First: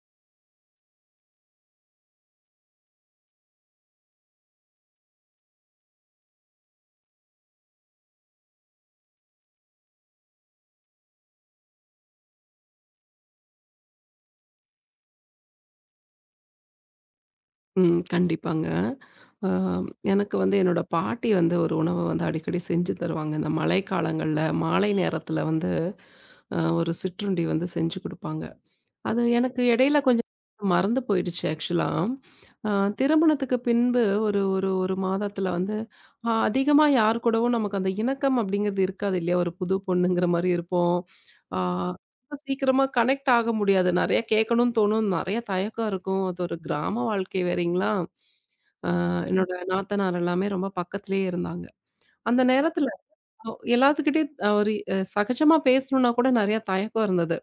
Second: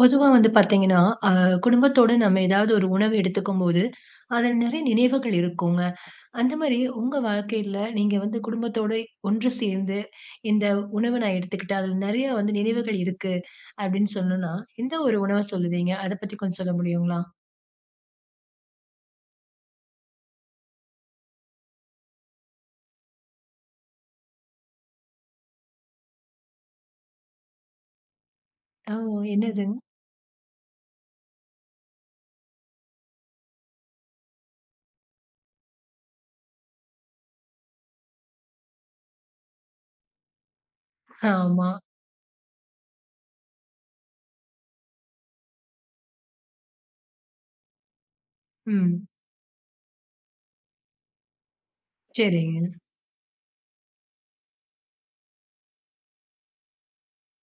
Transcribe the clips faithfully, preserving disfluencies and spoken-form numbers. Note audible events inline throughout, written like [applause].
பொதுவா வந்து பார்த்தீங்கன்னா, அ குடும்பத்தோட நம்ம ஏதாவது ஒரு உணவு எடுத்துக்கும்போது, அதில நிறைய நினைவுகள் இருக்குங்க. அந்த மாரி உங்க வாழ்க்கையில நீங்க வந்து குடும்பத்தோட ஒன்று சேர்ந்து, "இந்த உணவு நான் எடுத்துக்கிட்டேன். அதில நிறைய வந்து நினைவுகள் இருக்கு." அப்படின்னு சொல்லணும்னா, எந்த ஒரு உணவ சொல்லுவீங்க? அத பத்தி கொஞ்சம் சொல்ல முடியுங்களா? ம். கண்டிப்பாங்க. அ எனக்கு வந்து என்னோட பாட்டி வந்து ஒரு உணவ வந்து அடிக்கடி செஞ்சு தருவாங்க. இந்த மழைக்காலங்கள்ல மாலை நேரத்தில வந்து அ ஒரு சிற்றுண்டி வந்து செஞ்சு குடுப்பாங்க. ஓ! அது எனக்கு என்னதுங்க? இடையில கொஞ்சம் மறந்து போயிடுச்சு ஆக்சுவலா. அ திருமணத்துக்கு பின்பு ஒரு ஒரு 1 மாதத்துல வந்து அ அதிகமா யார் கூடவும் நமக்கு அந்த இணக்கம் அப்படிங்கிறது இருக்காது இல்லையா? ஒரு புது பொண்ணுங்கிற மாரி இருப்போம். ஆ ஆமா. ரொம்ப சீக்கிரமா கனெக்ட் ஆக முடியாது. நெறைய கேட்கணும்னு தோணும். நெறைய தயக்கம் இருக்கும். அது ஒரு கிராம வாழ்க்கை வேறீங்களா? அ ம். என்னோட நாத்தனார் எல்லாமே ரொம்ப பக்கத்திலேயே இருந்தாங்க. அந்த சரிங்க. நேரத்துல ஒ எல்லாத்துக்கிட்டயும் அ ஒரு அ சகஜமா பேசணும்னா கூட நெறைய தயக்கம் இருந்தது.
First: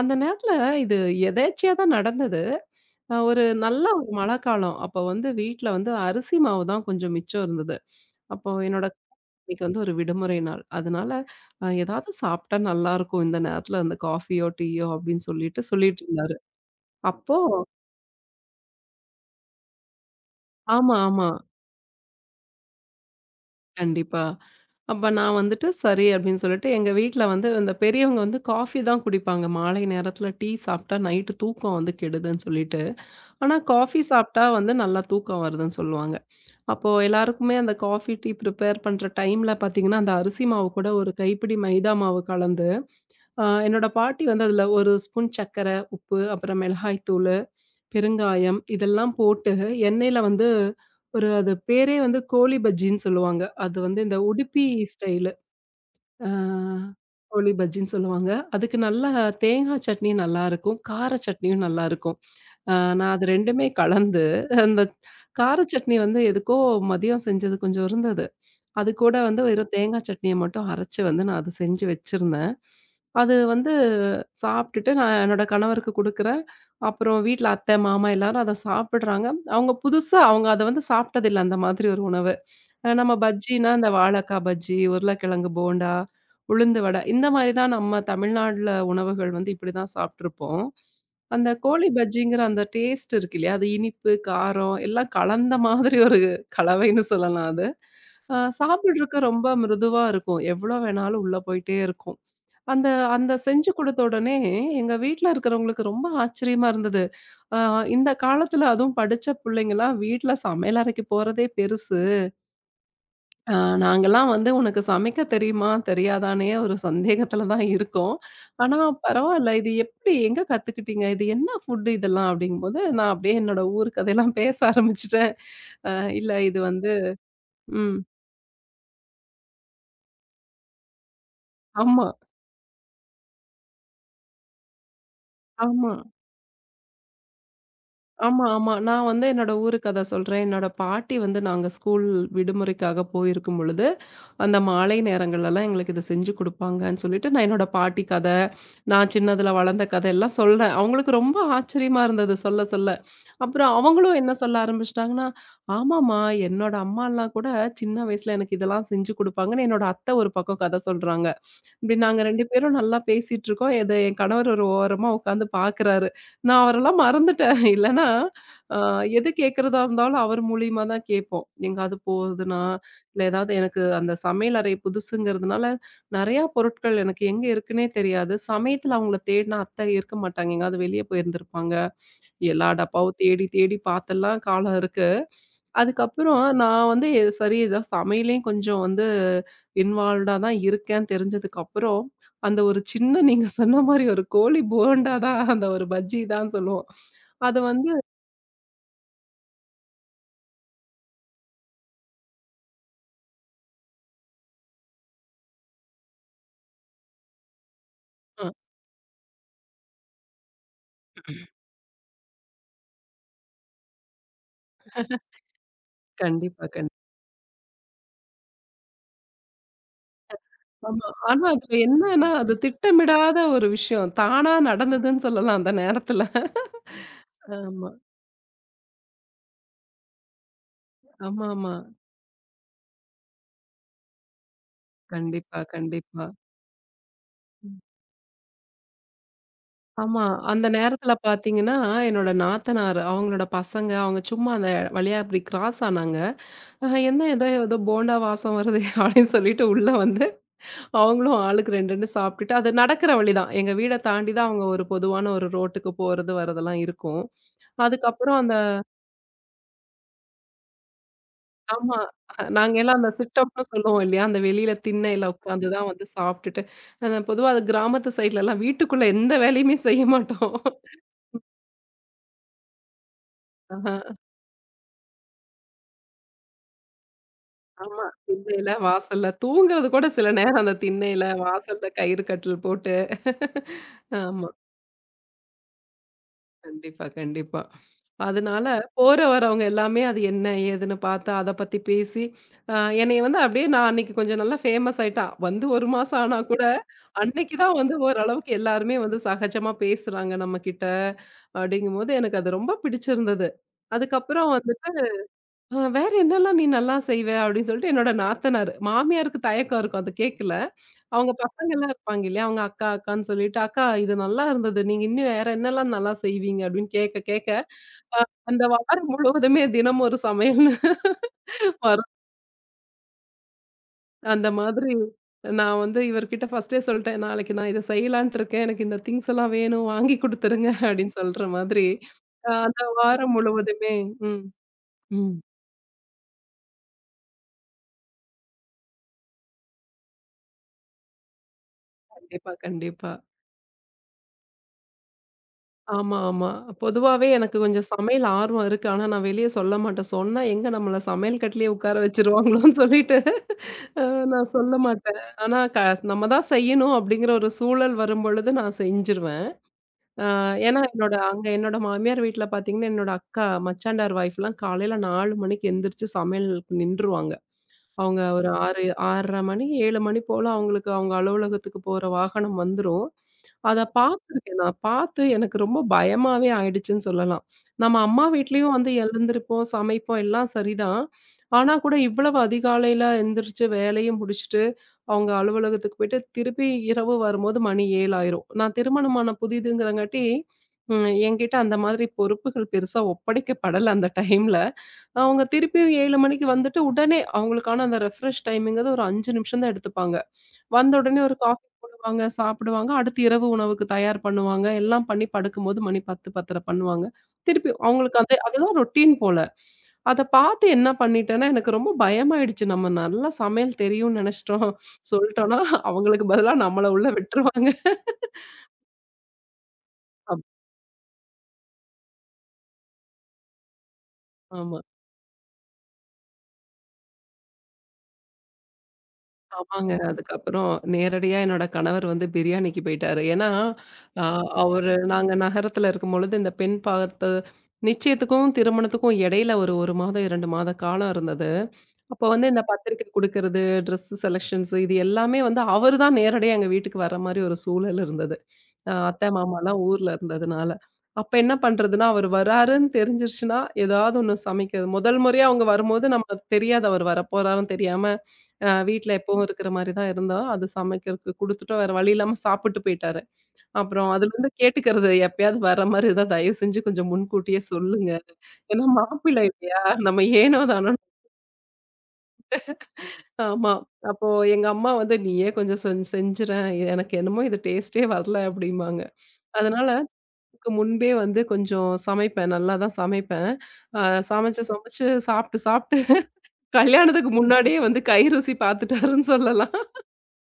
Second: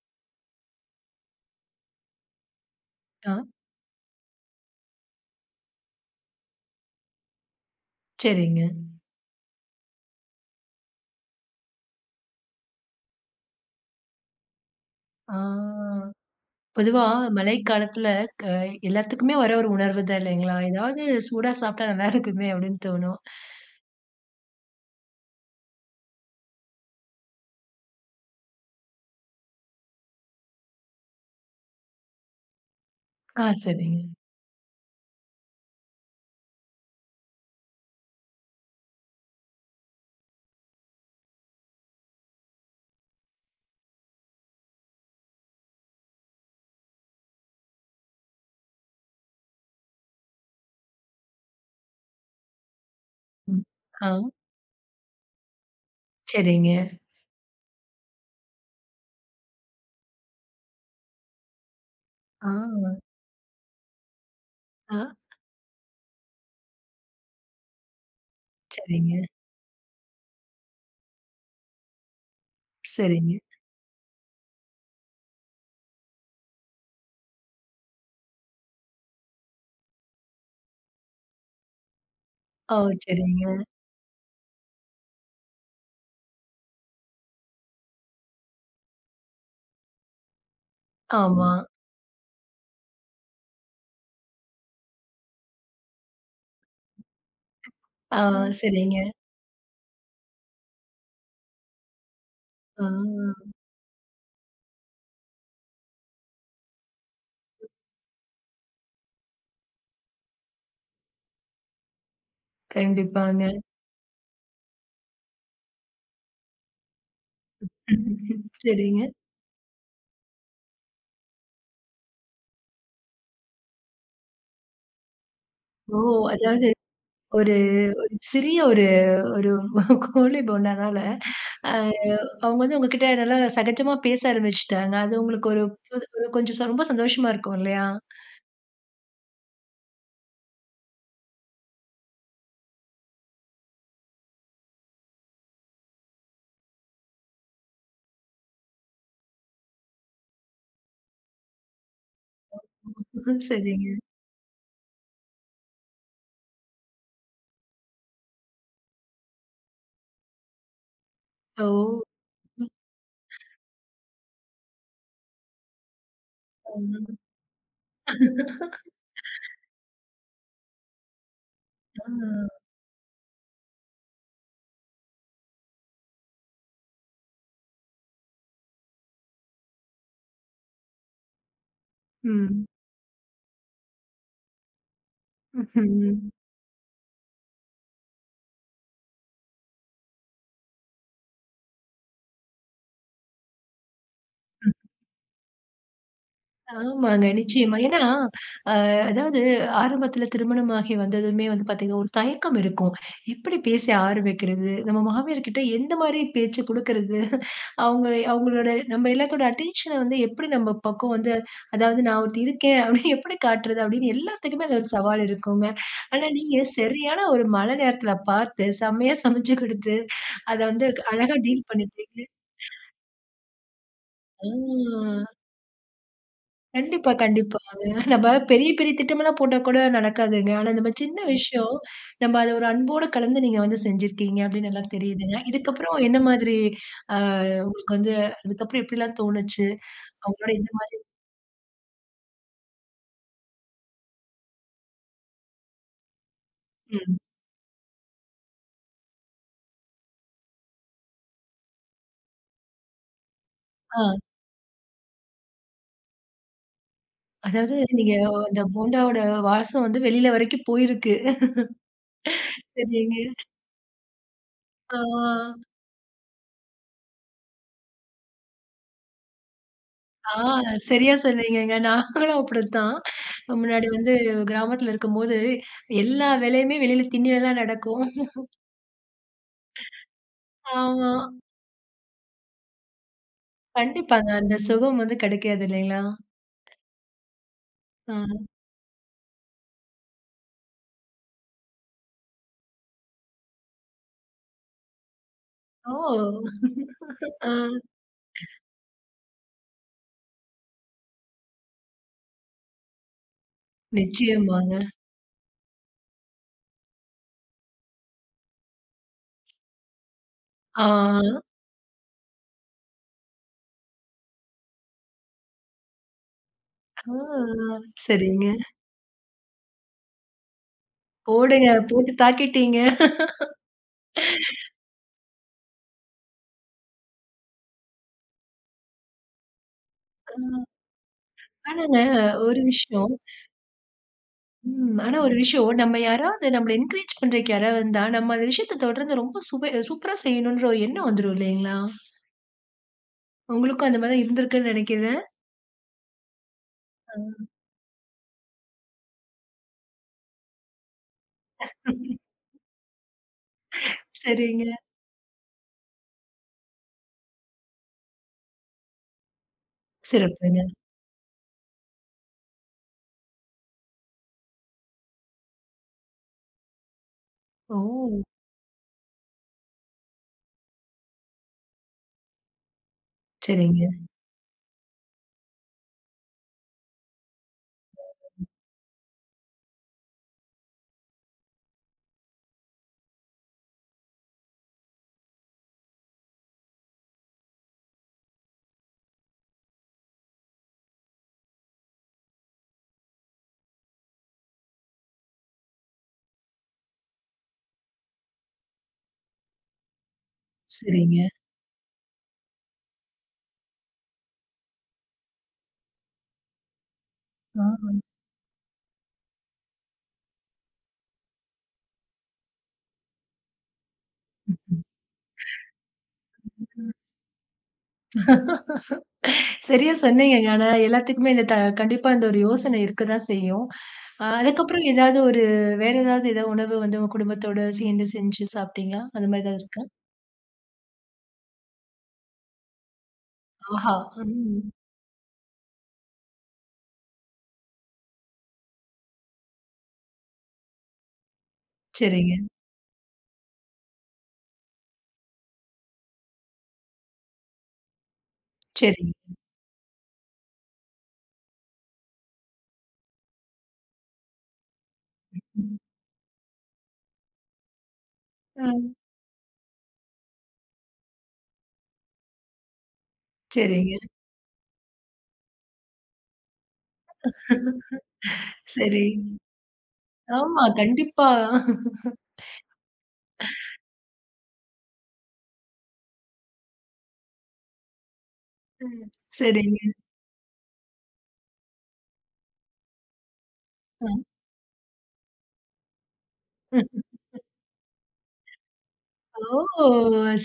அந்த நேரத்துல இது எதேர்ச்சையா தான் நடந்தது. அ ஆ, ஒரு நல்ல ஒரு மழைக்காலம். அப்போ வந்து வீட்ல வந்து அரிசி மாவு தான் கொஞ்சம் மிச்சம் இருந்தது. அப்போ சரிங்க. என்னோட இன்னைக்கு வந்து ஒரு விடுமுறை நாள். அதனால அ "ஏதாவது சாப்பிட்டா நல்லாருக்கும் இந்த நேரத்துல அந்த காஃபியோ, டீயோ" அப்படின்னு ஆ. சொல்லிட்டு சொல்லிட்டு இருந்தாரு. பொதுவா அப்போ மழைக்காலத்தில க எல்லாத்துக்குமே வர ஒரு உணர்வு தான் இல்லைங்களா? ஆமா, "ஏதாவது ஆமா. சூடா சாப்பிட்டா நல்லா இருக்குமே" அப்படின்னு தோணும். கண்டிப்பா. அப்ப நான் வந்துட்டு சரி அப்படின்னு சொல்லிட்டு எங்க வீட்ல வந்து இந்த பெரியவங்க வந்து காஃபி தான் குடிப்பாங்க. மாலை நேரத்துல டீ சாப்பிட்டா நைட்டு தூக்கம் வந்து கெடுதுன்னு சொல்லிட்டு. ஆ, ஆனா சரிங்க. காஃபி சாப்பிட்டா வந்து நல்லா தூக்கம் வருதுன்னு சொல்லுவாங்க. அப்போ எல்லாருக்குமே அந்த காஃபி, டீ ப்ரிப்பேர் பண்ற டைம்ல பார்த்தீங்கன்னா, அந்த அரிசி மாவு கூட ஒரு கைப்பிடி மைதா மாவு கலந்து, அ என்னோட பாட்டி வந்து அதுல ஒரு ஸ்பூன் சர்க்கரை, உப்பு, அப்புறம் மிளகாய் தூளு பெருங்காயம் இதெல்லாம் போட்டு எண்ணெயில வந்து ஒரு அது பேரே வந்து கோழி பஜ்ஜின்னு சொல்லுவாங்க. ம். அது வந்து ஆ, இந்த உடுப்பி ஸ்டைலு. ஆ சரிங்க. கோழி பஜ்ஜின்னு சொல்லுவாங்க. அதுக்கு நல்லா தேங்காய் சட்னி நல்லாருக்கும். கார சட்னியும் நல்லாருக்கும். ஆ, ஆ நான் அது 2மே கலந்து அந்த ஆ, கார சட்னி வந்து எதுக்கோ மதியம் செஞ்சது கொஞ்சம் இருந்தது. அது சரிங்க, கூட வந்து வெறும் தேங்காய் சட்னிய மட்டும் அரைச்சு வந்து நான் அது செஞ்சு வச்சிருந்தேன். சரிங்க. அது வந்து சாப்பிட்டுட்டு நான் என்னோட கணவருக்கு குடுக்குறேன். அப்புறம் வீட்ல அத்தை, மாமா எல்லாரும் அத சாப்பிடுறாங்க. அவங்க புதுசா அவங்க அத வந்து சாப்பிட்டதில்ல அந்த மாதிரி ஒரு உணவ. ஓ! அ நம்ம சரிங்க. பஜ்ஜின்னா, இந்த வாழக்கா பஜ்ஜி, உருளைக்கிழங்கு போண்டா, உளுந்து வடை இந்த மாரி தான் நம்ம தமிழ்நாட்ல உணவுகள் வந்து இப்படிதான் சாப்ட்டுருப்போம். ஆமா. அந்த கோழி பஜ்ஜிங்கிற அந்த டேஸ்ட் இருக்கு இல்லையா? அது இனிப்பு, காரம் எல்லாம் கலந்த மாதிரி ஒரு கலவைன்னு சொல்லலாம் அது. ஆ, அ சரிங்க. சாப்பிடுறதுக்கு ரொம்ப மிருதுவா இருக்கும். எவ்வளோ வேணாலும் உள்ள போயிட்டே இருக்கும். ஆ, அந்த அந்த செஞ்சு குடுத்த உடனே எங்க வீட்ல இருக்கிறவங்களுக்கு ரொம்ப ஆச்சரியமா இருந்தது. அ இந்த காலத்துல அதுவும் படிச்ச புள்ளைங்கலாம் வீட்ல சமையலறைக்கு போறதே பெருசு. கண்டிப்பாங்க. ஆ நாங்கலாம் வந்து "உனக்கு சமைக்க தெரியுமா? தெரியாதான்னே" ஒரு சந்தேகத்தில தான் இருக்கோம். [laughs] ஆனா சரிங்க. பரவால்ல இது எப்படி எங்க கத்துக்கிட்டீங்க? இது என்ன ஃபுட் இதெல்லாம்? அப்படிங்கும்போது நான் அப்படியே என்னோட ஊர் கதையெல்லாம் பேச ஆரம்பிச்சுட்டேன். அ ஓ! இல்ல இது அதாவது, வந்து ஒரு ம். ஒரு சிறிய ஒரு ஒரு கோழி போண்டனால, அ ஆமா, அவங்க வந்து உங்ககிட்ட நல்லா சகஜமா பேச ஆரம்பிச்சுட்டாங்க. அது உங்களுக்கு ஒரு ஆமா. புது ஒரு கொஞ்சம் ரொம்ப சந்தோஷமா இருக்கும் இல்லையா? ஆமா, ஆமா. நான் வந்து என்னோட ஊருக்கு அத சொல்றேன். என்னோட பாட்டி வந்து நாங்க ஸ்கூல் விடுமுறைக்காக போயிருக்கும் பொழுது, அந்த மாலை நேரங்கள்லலாம் எங்களுக்கு இத செஞ்சு குடுப்பாங்கன்னு சொல்லிட்டு, நான் என்னோட பாட்டி கத, நான் சின்னதுல வளர்ந்த கதை எல்லாம் சொல்றேன். அவங்களுக்கு ரொம்ப ஆச்சரியமா இருந்தது சொல்ல சொல்ல. [laughs] அப்புறம் சரிங்க. அவங்களும் என்ன சொல்ல ஆரம்பிச்சுட்டாங்கன்னா, "ஆமாம்மா, என்னோட அம்மாலாம் கூட சின்ன வயசுல எனக்கு இதெல்லாம் செஞ்சு குடுப்பாங்கன்னு" என்னோட அத்தை ஒரு பக்கம் கதை சொல்றாங்க. ஓ! இப்படி நாங்க ரெண்டு ம். பேரும் நல்லா பேசிட்டுருக்கோம். இத என் கணவர் ஒரு ஓரமா உட்காந்து பார்க்குறாரு. நான் அவரெல்லாம் ஆமா. மறந்துட்டேன். [laughs] ஆ. இல்லன்னா, [laughs] அ எது கேட்கிறதா இருந்தாலும் அவர் மூலியமா தான் கேட்போம். எங்காவது போகுதுன்னா, இல்ல ஏதாவது எனக்கு அந்த சமையல் அறை புதுசுங்கிறதுனால, நெறையா பொருட்கள் எனக்கு எங்க இருக்குன்னே தெரியாது. சமயத்துல அவங்கள தேடினா அத்தை இருக்க மாட்டாங்க. எங்காவது வெளிய போயிருந்திருப்பாங்க. ம். எல்லா டப்பாவும் தேடி தேடி பார்த்தெல்லாம் காலம் இருக்கு. ம்ஹ்ம். அதுக்கப்புறம் நான் வந்து எ- சரி ஏதோ சமையல்லயும் கொஞ்சம் வந்து இன்வால்வ்டா தான் இருக்கேன்னு தெரிஞ்சதுக்கப்புறம், அந்த ஒரு சின்ன நீங்க சொன்ன மாரி ஒரு கோழி போண்டா தான் அந்த ஒரு பஜ்ஜி தான் சொல்லுவோம். ஆமாங்க. அது நிச்சயமா. வந்து ஏன்னா, அ அதாவது, ஆரம்பத்தில திருமணமாகி வந்ததுமே வந்து பார்த்தீங்கன்னா, ஒரு தயக்கம் இருக்கும். எப்படி பேச ஆரம்பிக்கிறது? நம்ம மாமியார்கிட்ட எந்த மாரி பேச்சு குடுக்கறது? அவங்க அ அவங்களோட நம்ம எல்லாத்தோட அட்டென்ஷன வந்து எப்படி நம்ம பக்கம் வந்து அதாவது நான் ஒருத்தி இருக்கேன் அப்படின்னு [laughs] எப்படி காட்டுறது? அப்படின்னு எல்லாத்துக்குமே அது ஒரு சவால் இருக்குங்க. ஆனா நீங்க கண்டிப்பா, கண்டிப்பா. சரியான ஒரு மழை நேரத்தில பார்த்து, செம்மையா சமைச்சு குடுத்து, அத வந்து ஆமா. அழகா ஆனா டீல் அதுல பண்ணிட்டீங்க. என்னன்னா, அது திட்டமிடாத ஒரு விஷயம். ஆ. தானா நடந்ததுன்னு சொல்லலாம் அந்த நேரத்துல. கண்டிப்பா, கண்டிப்பா. அது ஆமா. நம்ம பெரிய, பெரிய திட்டமெல்லாம் போட்டா கூட நடக்காதுங்க. ஆனா நம்ம சின்ன விஷயம், ஆமாமா. நம்ம அத ஒரு அன்போட கலந்து நீங்க வந்து செஞ்சிருக்கீங்க அப்படின்னு நல்லா தெரியுதுங்க. கண்டிப்பா, இதுக்கப்புறம் என்ன கண்டிப்பா. மாதிரி அ ம். உங்களுக்கு வந்து அதுக்கப்புறம் எப்படிலாம் தோணுச்சு? ஆமா. அவங்களோட அந்த இந்த மாதிரி. நேரத்துல பாத்தீங்கன்னா, என்னோட நாத்தனார் அவங்களோட பசங்க அவங்க சும்மா அந்த வழியா இப்படி கிராஸ் ஆனாங்க. ஆஹ ம். என்ன ஏதோ ஏதோ போண்டா வாசம் வருதே [laughs] அப்படின்னு சொல்லிட்டு உள்ள வந்து, அவங்களும் ஆளுக்கு ரெண்டு ரெண்டு சாப்பிட்டுட்டு அது நடக்கிற வழிதான். எங்க வீட ஆ. தாண்டி தான் அவங்க ஒரு பொதுவான ஒரு ரோட்டுக்கு போறது வரதெல்லாம் இருக்கும். அதாவது நீங்க அதுக்கப்புறம் அந்த அந்த போண்டாவோட வாசம் வந்து வெளியில வரைக்கும் போயிருக்கு. ஆமா. அஹ் நாங்க எல்லாம் அந்த சரிங்க. சிட் அப்னு சொல்லுவோம் இல்லையா? அந்த வெளியில திண்ணையில ஆ, உட்காந்து தான் வந்து சாப்பிட்டுட்டு, அ பொதுவா அது கிராமத்து சைட்லலாம் வீட்டுக்குள்ள எந்த வேலையுமே செய்ய ஆ, மாட்டோம். சரியா சொன்னீங்கங்க. நாங்களும் அப்படித்தான். முன்னாடி ஆஹ வந்து கிராமத்துல இருக்கும்போது, எல்லா வேலையுமே வெளியில திண்ணையில தான் நடக்கும். ஆமா. திண்ணையில, வாசல்ல தூங்குறது கூட சில நேரம் அந்த ஆமா. திண்ணையில, வாசல்ல கயிறு கட்டில் போட்டு [laughs] கண்டிப்பாங்க. ஆமா. அந்த சுகம் வந்து கிடைக்காது இல்லைங்களா? கண்டிப்பா, கண்டிப்பா. அ அதனால போற வரவங்க எல்லாமே அது என்ன, ஏதுன்னு பார்த்து அத பத்தி பேசி, அ என்னைய வந்து அப்படியே நான் அன்னைக்கு கொஞ்சம் நல்லா ஃபேமஸ் ஆயிட்டேன். வந்து ஒரு மாசம் ஆனா ஓ! கூட, ஆ, அன்னைக்கு தான் வந்து ஓரளவுக்கு எல்லாருமே வந்து சகஜமா பேசுறாங்க நம்மகிட்ட, அப்படிங்கும்போது எனக்கு அது ரொம்ப பிடிச்சிருந்தது. அதுக்கப்புறம் நிச்சயமாங்க. வந்துட்டு, "அ வேற என்னலாம் நீ நல்லா செய்வ?" அப்படின்னு சொல்லிட்டு என்னோட நாத்தனார். மாமியாருக்கு தயக்கம் இருக்கும். அது கேட்கல. ஆ, அவங்க பசங்கலாம் இருப்பாங்க இல்லையா? அவங்க அக்கா, அக்கான்னு சொல்லிட்டு, "அக்கா இது நல்லா இருந்தது. நீங்க இன்னும் வேற என்னலாம் நல்லா செய்வீங்க?" அப்படின்னு ஆ, கேட்க கேட்க, அ சரிங்க. அந்த வாரம் முழுவதுமே தினம் ஒரு சமையல்ன்னு போடுங்க [laughs] வரும். போட்டு தாக்கிட்டீங்க. அந்த மாதிரி நான் வந்து இவர்கிட்ட ஃபர்ஸ்ட்டே சொல்ட்டேன். "நாளைக்கு நான் இத செய்யலான்ட்டு இருக்கேன். எனக்கு இந்த திங்ஸ் எல்லாம் வேணும். வாங்கி குடுத்துருங்க." அப்படின்னு சொல்ற மாதிரி, ஆனாங்க அ ஒரு அந்த விஷயம். வாரம் முழுவதுமே ம், ம். ஆனா ஒரு ம். விஷயம், நம்ம யாராவது நம்மள என்கரேஜ் பண்றதுக்கு யாராவது வந்தா, நம்ம அந்த விஷயத்த தொடர்ந்து ரொம்ப சுவை சூப்பரா செய்யணுன்ற ஒரு எண்ணம் வந்துரும் இல்லைங்களா? கண்டிப்பா, கண்டிப்பா. உங்களுக்கும் அந்த மாதிரி தான் இருந்திருக்குன்னு நினைக்கிறேன். ஆமா, ஆமா. பொதுவாவே எனக்கு கொஞ்சம் சமையல் ஆர்வம் இருக்கு. ஆனா, நான் வெளிய சொல்ல மாட்டேன். சொன்னா எங்க நம்மள சமையல் கட்டுலயே உட்கார வச்சுருவாங்களோன்னு சொல்லிட்டு அ நான் சரிங்க. சொல்ல மாட்டேன். ஆனா, க நம்ம தான் செய்யணும் அப்படிங்கிற ஒரு சூழல் வரும்பொழுது நான் செஞ்சுருவேன். அ சிறப்புங்க. ஏன்னா, என்னோட அங்க என்னோட மாமியார் வீட்ல பார்த்தீங்கன்னா, என்னோட அக்கா மச்சாண்டார் ஒய்ஃப்லாம் காலையில நாலு மணிக்கு எந்திரிச்சு சமையலுக்கு நின்றுவாங்க. அவங்க ஓ! ஒரு ஆறு ஆறரை மணி, ஏழு மணி போல அவங்களுக்கு அவங்க அலுவலகத்துக்கு போற வாகனம் வந்துரும். அத சரிங்க, பார்த்துருக்கேன் நான். பார்த்து எனக்கு ரொம்ப பயமாவே ஆயிடுச்சுன்னு சொல்லலாம். நம்ம அம்மா வீட்லயும் வந்து எழுந்திருப்போம், சமைப்போம் எல்லாம் சரிதான். ஆனா கூட இவ்வளவு அதிகாலையில எந்திரிச்சு வேலையும் முடிச்சுட்டு, அவங்க அலுவலகத்துக்கு போயிட்டு திருப்பி இரவு வரும்போது மணி ஏழு ஆயிரும். நான் திருமணமான புதிதுங்கிறங்காட்டி, ம் என்கிட்ட அந்த மாதிரி பொறுப்புகள் பெருசா ஒப்படைக்கப்படல அந்த டைம்ல. அவங்க திருப்பியும் ஏழு மணிக்கு வந்துட்டு உடனே அவங்களுக்கான அந்த ரெஃப்ரெஷ் டைம்ங்கிறது ஒரு அஞ்சு நிமிஷம் தான் எடுத்துப்பாங்க. வந்த உடனே சரிங்க. ஒரு காஃபி போடுவாங்க, சாப்பிடுவாங்க. அடுத்து இரவு உணவுக்கு தயார் பண்ணுவாங்க. எல்லாம் பண்ணி படுக்கும்போது மணி பத்து, பத்தரை பண்ணுவாங்க. திருப்பி அவங்களுக்கு அந்த அதுதான் ரொட்டீன் போல. அத பார்த்து என்ன பண்ணிட்டேன்னா, எனக்கு ரொம்ப பயமாயிடுச்சு. நம்ம நல்லா சமையல் தெரியும்னு நெனச்சுட்டோம். சொல்ட்டோம்னா, அவங்களுக்கு பதிலா நம்மள உள்ள விட்டுருவாங்க. ஆ. சரியா அப் சொன்னீங்கங்க. ஆனா எல்லாத்துக்குமே இந்த த கண்டிப்பா இந்த ஒரு யோசனை இருக்க தான் செய்யும். அ ஆமா. அதுக்கப்புறம் ஏதாவது ஒரு வேற ஏதாவது ஏதாவது உணவு வந்து உங்க குடும்பத்தோட சேர்ந்து செஞ்சு சாப்பிட்டீங்களா? அந்த மாரி ஏதாவது இருக்கா? ஆமாங்க. அதுக்கப்புறம் நேரடியா என்னோட கணவர் வந்து பிரியாணிக்கு போயிட்டாரு. ஏன்னா, ஆஹா! அ ம். அவரு நாங்க நகரத்துல இருக்கும்பொழுது இந்த பெண் பார்த்த நிச்சயத்துக்கும், திருமணத்துக்கும் இடையில ஒரு 1 மாதம், இரண்டு மாத காலம் இருந்தது. அப்போ சரிங்க, வந்து இந்த பத்திரிக்கை குடுக்கறது, ட்ரெஸ் செலக்ஷன்ஸ் இது எல்லாமே வந்து அவரு தான் நேரடியா எங்க வீட்டுக்கு வர்ற மாரி ஒரு சூழல் இருந்தது. அ அத்தை, சரிங்க. மாமாலாம் ஊர்ல இருந்ததுனால. அப்ப என்ன பண்றதுன்னா, அவர் வராருன்னு தெரிஞ்சிருச்சுன்னா, ஏதாவது ஒண்ணு சமைக்கிறது. முதல் முறையா அவங்க வரும்போது நமக்கு தெரியாது அவர் வரப்போறாருன்னு தெரியாம, அ அ வீட்ல எப்பவும் இருக்கிற மாரி தான் இருந்தோம். அது சமைக்கிறதுக்கு குடுத்துட்டு வேற வழி இல்லாம சாப்பிட்டு போயிட்டாரு. சரிங்க. அப்புறம் அதுலருந்து கேட்டுக்கிறது எப்பயாவது வர மாரி இருந்தா தயவு செஞ்சு கொஞ்சம் முன்கூட்டியே சொல்லுங்க. ஏன்னா சரி. மாப்பிள்ளை இல்லையா? நம்ம ஏனோ ஆமா, தானோன்னு கண்டிப்பா. ஆமா. அப்போ எங்க அம்மா வந்து, "நீயே கொஞ்சம் செஞ் செஞ்சுறேன். இது எனக்கு என்னமோ இது டேஸ்ட்டே வரல" அப்படிம்பாங்க. ம். அதனால சரிங்க. அதுக்கு முன்பே வந்து கொஞ்சம் சமைப்பேன். நல்லா தான் சமைப்பேன். அ அ. சமைச்சு, சமைச்சு சாப்பிட்டு, சாப்பிட்டு [laughs] கல்யாணத்துக்கு முன்னாடியே வந்து கை ருசி பார்த்துட்டாருன்னு சொல்லலாம். ஓ!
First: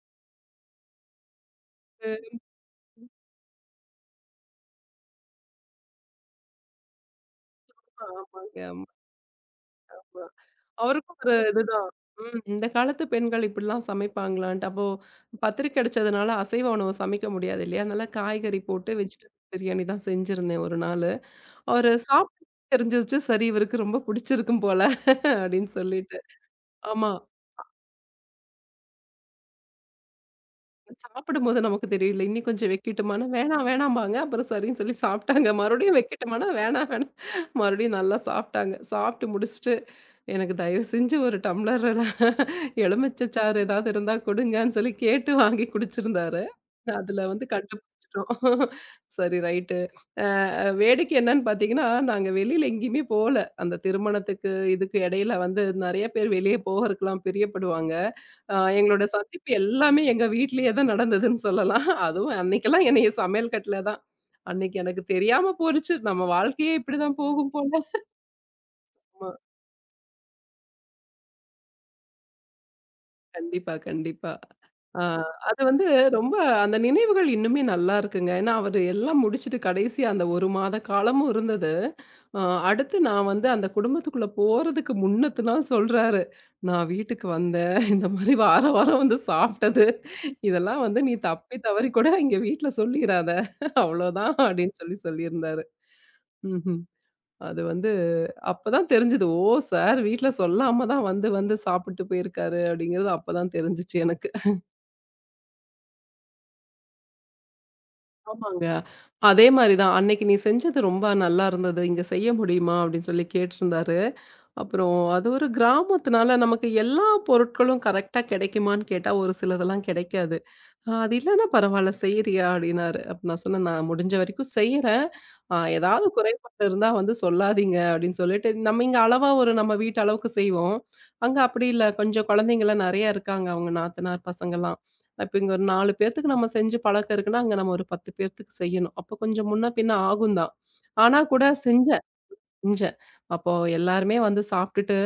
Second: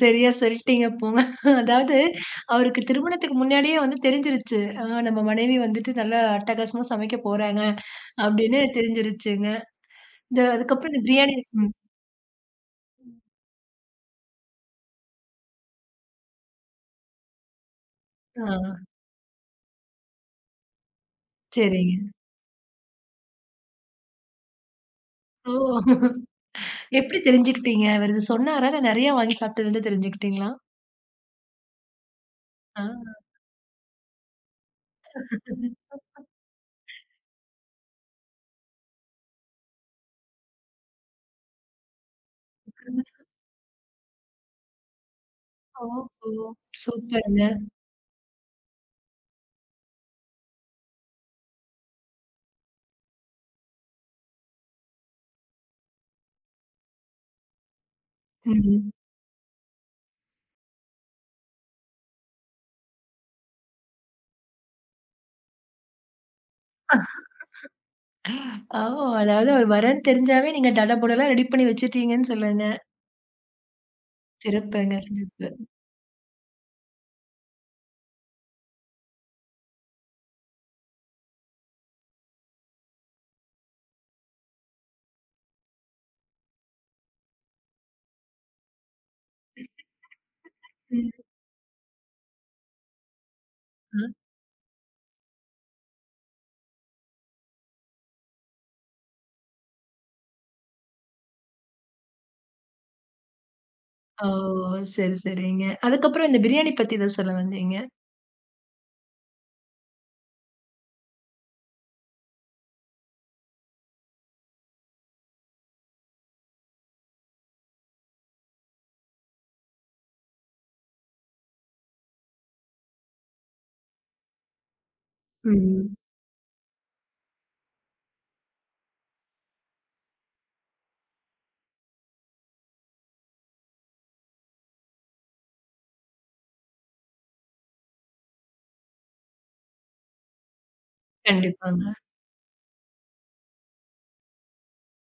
சரியா சொல்லிட்டீங்க போங்க. அதாவது, அவருக்கு திருமணத்துக்கு முன்னாடியே வந்து தெரிஞ்சிருச்சு. அ நம்ம மனைவி வந்துட்டு நல்லா அட்டகாசமா சமைக்க போறாங்க, ஆமாங்க. அப்படின்னு ஆமா. தெரிஞ்சிருச்சுங்க. இந்த அதுக்கப்புறம் இந்த அவருக்கும் ஒரு பிரியாணி. ம். இதுதான். ம். இந்த காலத்து பெண்கள் இப்படிலாம் சமைப்பாங்களான்ட்டு. அப்போ பத்திரிக்கை அடிச்சதுனால அசைவ உணவு சமைக்க முடியாது இல்லையா? அதனால ஆ, காய்கறி போட்டு வெஜிடபிள் பிரியாணி தான் செஞ்சிருந்தேன் ஒரு நாளு. அவரு சரிங்க. சாப்பிட்டு தெரிஞ்சிருச்சு. சரி இவருக்கு ரொம்ப புடிச்சிருக்கும் போல ஓ! அப்படின்னு சொல்லிட்டு. ஆமா. எப்படி தெரிஞ்சுக்கிட்டீங்க? அவரு இது சொன்னாரா? இல்ல நெறையா வாங்கி சாப்பிட்டதுலருந்து தெரிஞ்சுக்கிட்டீங்களா? சாப்பிடும்போது நமக்கு தெரியல. இன்னும் கொஞ்சம் ஆ. வைக்கட்டுமான்னா, வேணாம் வேணாம்பாங்க. அப்புறம் சரின்னு சொல்லி சாப்பிட்டாங்க. மறுபடியும் வைக்கட்டுமான்னா, வேணாம் வேணாம். மறுபடியும் நல்லா சாப்பிட்டாங்க. சாப்பிட்டு முடிச்சுட்டு, எனக்கு தயவு செஞ்சு ஒரு டம்ளர்ல எலுமிச்சை சாறு ஏதாவது இருந்தா கொடுங்கன்னு சொல்லி கேட்டு வாங்கி ஓஹோ! குடிச்சிருந்தாரு. அதுல வந்து சூப்பருங்க. கண்டுபிடிச்சுட்டோம். சரி ரைட் வேடிக்கை என்னன்னு பார்த்தீங்கன்னா, நாங்க வெளியில எங்கேயுமே போல. அந்த திருமணத்துக்கு, இதுக்கு இடையில வந்து நெறைய பேர் வெளிய போகறக்கலாம் பிரியப்படுவாங்க. அ ம். எங்களோட சந்திப்பு எல்லாமே எங்க வீட்லயே தான் நடந்ததுன்னு சொல்லலாம். அதுவும் அன்னைக்கெல்லாம் என்னைய சமையல் கட்டுல தான். அன்னைக்கு எனக்கு தெரியாம போயிருச்சு. நம்ம வாழ்க்கையே இப்படிதான் போகும் போல. ஓ! ஆமா. அதாவது அவர் வர்றார்ன்னு தெரிஞ்சாவே நீங்க டடபுடலாம் ரெடி பண்ணி வச்சுட்டீங்கன்னு சொல்லுங்க. கண்டிப்பா, கண்டிப்பா. சிறப்புங்க, ஆ சிறப்பு. அது வந்து ரொம்ப அந்த நினைவுகள் இன்னுமே நல்லா இருக்குங்க. ஏன்னா அவரு எல்லாம் முடிச்சுட்டு கடைசியா அந்த ஒரு மாத காலமும் இருந்தது. அ அடுத்து நான் வந்து அந்த குடும்பத்துக்குள்ள போறதுக்கு முன்னத்து நாள் சொல்றாரு. "நான் வீட்டுக்கு வந்தேன். [laughs] இந்த மாரி வாரம் வாரம் வந்து சாப்பிட்டது. இதெல்லாம் வந்து நீ ம். தப்பி தவறி கூட இங்க வீட்ல சொல்லிறாத. அவ்வளோதான்" அப்படின்னு சொல்லி சொல்லியிருந்தாரு. ம்ஹ்ம். அது வந்து அப்பதான் தெரிஞ்சது. "ஓ! சார் வீட்ல சொல்லாம தான் வந்து வந்து சாப்பிட்டு போயிருக்காரு" அப்படிங்கிறது அப்பதான் தெரிஞ்சுச்சு ஆ. எனக்கு. ஓ! சரி, சரிங்க. அதுக்கப்புறம் இந்த பிரியாணி பத்தி ஏதோ சொல்ல வந்தீங்க. ஆமாங்க. அதே மாரி தான். "அன்னைக்கு நீ செஞ்சது ரொம்ப நல்லா இருந்தது. இங்க செய்ய முடியுமா?" அப்படின்னு சொல்லி கேட்டிருந்தாரு. அப்புறம் அது ஒரு கிராமத்துனால நமக்கு எல்லா பொருட்களும் கரெக்ட்டா கிடைக்குமான்னு கேட்டா ஒரு சிலதெல்லாம் கிடைக்காது. ஆ அது இல்லன்னா பரவால்ல செய்றியா? அப்டின்னாரு. அப்ப நான் சொன்னேன், "நான் முடிஞ்ச வரைக்கும் செய்றேன். ஆ ம். ஏதாவது குறைபாடு இருந்தா வந்து சொல்லாதீங்க." அப்படின்னு சொல்லிட்டு, நம்ம இங்க அளவா ஒரு நம்ம வீட்டு அளவுக்கு செய்வோம். அங்க அப்படி இல்ல. கொஞ்சம் குழந்தைங்கலாம் நெறைய இருக்காங்க. அவங்க நாத்தனார் பசங்கலாம். இப்ப இங்க ஒரு நாலு பேத்துக்கு நம்ம செஞ்சு பழக்கம் இருக்குன்னா, அங்க நம்ம ஒரு பத்து பேத்துக்கு செய்யணும். அப்ப கொஞ்சம் முன்ன பின்ன ஆகும் தான். ஆனா கூட செஞ்ச கண்டிப்பாங்க. இஞ்ச அப்போ எல்லாருமே வந்து சாப்பிட்டுட்டு,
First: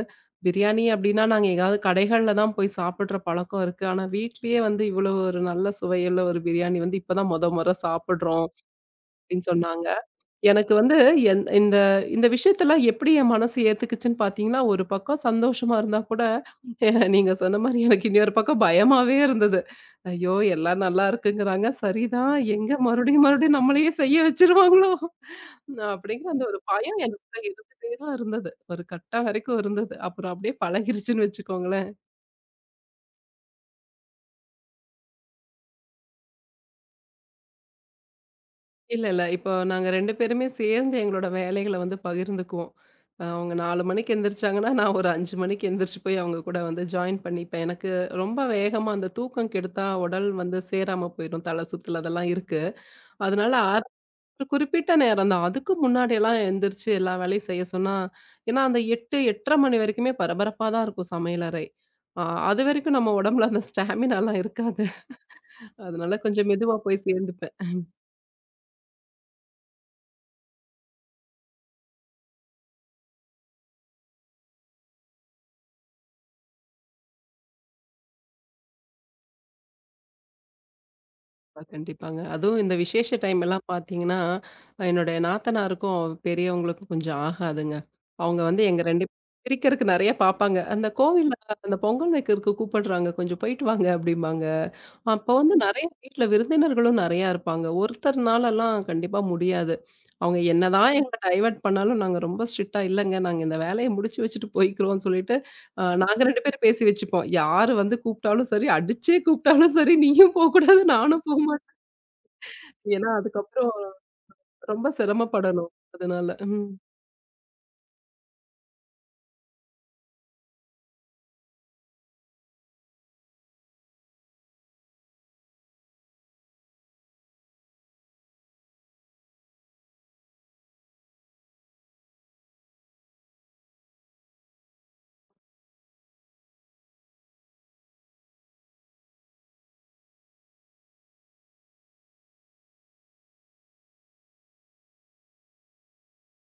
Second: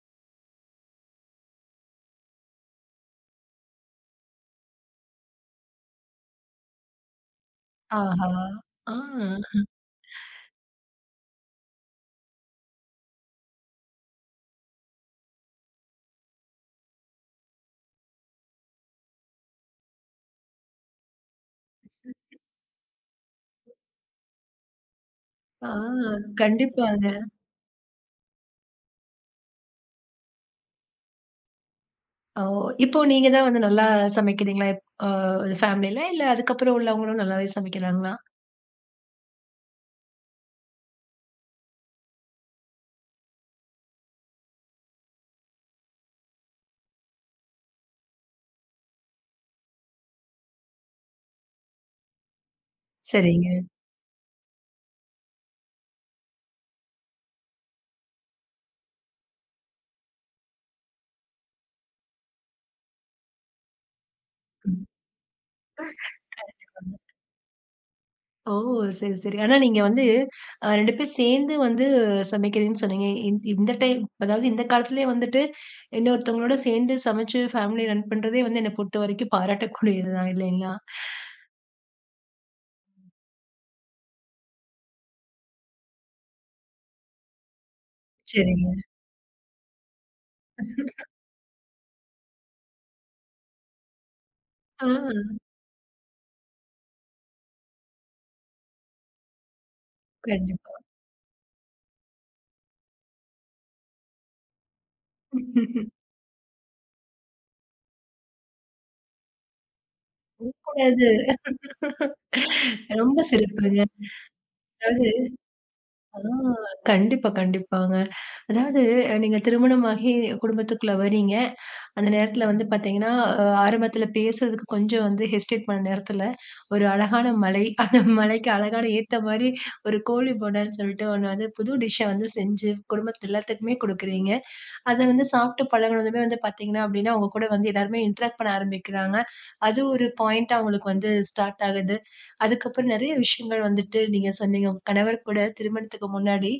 பிரியாணி அப்டின்னா நாங்க எங்கேயாவது கடைகள்ல தான் போய் சாப்பிடுற பழக்கம் இருக்கு. ஆனா, வீட்லயே வந்து இவ்ளோ ஒரு நல்ல சுவையுள்ள ஒரு பிரியாணி வந்து இப்ப தான் மொத மொற ஆஹா! சாப்பிடுறோம் ஆ. அப்டின்னு சொன்னாங்க. எனக்கு வந்து எந் இந்த இந்த விஷயத்தெல்லாம் எப்டி என் மனசு ஏத்துக்குச்சுன்னு பார்த்தீங்கன்னா, ஒரு பக்கம் சந்தோஷமா இருந்தா கூட, [laughs] அஹ் நீங்க சொன்ன மாரி எனக்கு இன்னொரு பக்கம் பயமாவே இருந்தது. ஐயோ! எல்லாம் நல்லா இருக்குங்கிறாங்க. சரிதான் எங்க மறுபடியும் மறுபடியும் நம்மளையே செய்ய வச்சுருவாங்களோ? ஆ. நான் அப்படிங்கிற அந்த ஒரு பயம் கண்டிப்பாங்க. எனக்குள்ள இருந்துட்டே தான் இருந்தது. ஒரு கட்டம் வரைக்கும் இருந்தது. அப்புறம் அப்படியே பழகிருச்சுன்னு வச்சுக்கோங்களேன். ஓ! இப்போ நீங்க தான் வந்து நல்லா சமைக்கிறீங்களா? இப் அ ஃபேமிலில இல்ல அதுக்கப்புறம் உள்ளவங்களும் நல்லாவே சமைக்கிறாங்களா? இல்ல, இல்ல. இப்போ நாங்க ரெண்டு பேருமே சேர்ந்து எங்களோட வேலைகள வந்து பகிர்ந்துக்குவோம். அ அவங்க நாலு மணிக்கு எந்திரிச்சாங்கன்னா, நான் ஒரு அஞ்சு மணிக்கு எந்திரிச்சு போய் அவங்க கூட வந்து ஜாயின் பண்ணிப்பேன். எனக்கு ரொம்ப வேகமா அந்த தூக்கம் கெடுத்தா உடல் வந்து சேராம போயிடும். தலை சுத்தல் அதெல்லாம் இருக்கு. சரிங்க. அதனால ஆர் ஒரு குறிப்பிட்ட நேரம் தான். அதுக்கு முன்னாடிலாம் எந்திரிச்சு எல்லா வேலையும் செய்ய சொன்னா, ஏன்னா அந்த எட்டு, எட்டரை மணி வரைக்குமே பரபரப்பா தான் இருக்கும் சமையலறை. அ அதுவரைக்கும் நம்ம உடம்புல அந்த ஸ்டாமினாலாம் இருக்காது. கண்டிப்பாங்க. அதனால கொஞ்சம் மெதுவா போய் சேர்ந்துப்பேன். ஓ! சரி, சரி. ஆனா நீங்க வந்து அ ரெண்டு பேர் சேர்ந்து வந்து சமைக்கிறேன்னு சொன்னீங்க. இந் இந்த டைம் அதாவது இந்த காலத்திலேயே வந்துட்டு இன்னொருத்தவங்களோட சேர்ந்து சமைச்சு ஃபேமிலி ரன் பண்றதே வந்து என்ன பொறுத்தவரைக்கும் பாராட்டக்கூடியது தான் இல்லைங்களா? ஆ, கண்டிப்பாங்க. அதுவும் இந்த விசேஷ டைம் எல்லாம் பார்த்தீங்கன்னா, என்னுடைய நாத்தனாருக்கும், பெரியவங்களுக்கும் கொஞ்சம் ஆகாதுங்க. அவங்க வந்து சரிங்க. எங்க ரெண்டு பிரிக்கிறதுக்கு நெறைய பார்ப்பாங்க. அந்த கோவில்ல அந்த பொங்கல் வைக்கிறதுக்கு கூப்பிடுறாங்க. கொஞ்சம் போயிட்டு வாங்க அப்படிம்பாங்க. ஆ, அப்ப வந்து நெறைய வீட்ல விருந்தினர்களும் நெறையா இருப்பாங்க. ஒருத்தர்னாலலாம் கண்டிப்பா முடியாது. அவங்க கண்டிப்பா. என்னதான் எங்கள டைவர்ட் பண்ணாலும் நாங்க ரொம்ப ஸ்ட்ரிக்ட்டா இல்லங்க. நாங்க இந்த வேலைய முடிச்சு வச்சுட்டு போய்க்கிறோம்னு சொல்லிட்டு, அ [laughs] நாங்க ரெண்டு பேரும் பேசி வச்சுப்போம். யாரு வந்து கூப்ட்டாலும் சரி, அடிச்சே கூப்ட்டாலும் சரி, நீயும் போக்கூடாது, கூடாது. நானும் போமாட்டேன். ஏன்னா ரொம்ப அதுக்கப்புறம் சிறப்புங்க. ரொம்ப அதாவது. சிரமப்படணும். ஆ. அதனால. ம். கண்டிப்பா, கண்டிப்பாங்க. அதாவது, அ நீங்க திருமணமாகி குடும்பத்துக்குள்ள வரீங்க. அந்த நேரத்துல வந்து பாத்தீங்கன்னா, அ ஆரம்பத்துல பேசுறதுக்கு கொஞ்சம் வந்து ஹெசிடேட் பண்ண நேரத்துல, ஒரு அழகான மலை, [laughs] அந்த மலைக்கு அழகான ஏத்த மாரி ஒரு கோழி போண்டன்னு சொல்லிட்டு ஒண்ணு வந்து புது டிஷ்ஷ வந்து செஞ்சு குடும்பத்து எல்லாத்துக்குமே குடுக்குறீங்க. அத வந்து சாப்ட்டு பழகுனதுமே வந்து பாத்தீங்கன்னா அப்டின்னா, உங்க கூட வந்து எல்லாருமே இன்டராக்ட் பண்ண ஆரம்பிக்கிறாங்க. அது ஒரு பாயிண்ட்டா உங்களுக்கு வந்து ஸ்டார்ட் ஆகுது. அதுக்கப்புறம் நெறைய விஷயங்கள் வந்துட்டு நீங்க சொன்னீங்க. உங்க கணவர் கூட திருமணத்துக்கு முன்னாடி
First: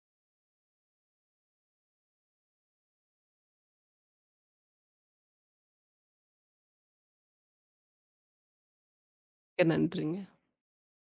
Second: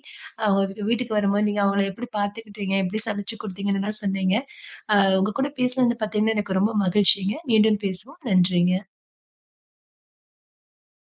அவங்க வீ வீட்டுக்கு வரும்போது நீங்க அவங்கள எப்படி பார்த்துக்கிட்டீங்க? எப்படி சமைச்சு குடுத்தீங்கன்னுலாம் சொன்னீங்க. அ உங்க கூட பேசினது பார்த்தீங்கன்னா, எனக்கு ரொம்ப மகிழ்ச்சிங்க. மீண்டும் பேசுவோம். நன்றிங்க. மிக்க நன்றிங்க.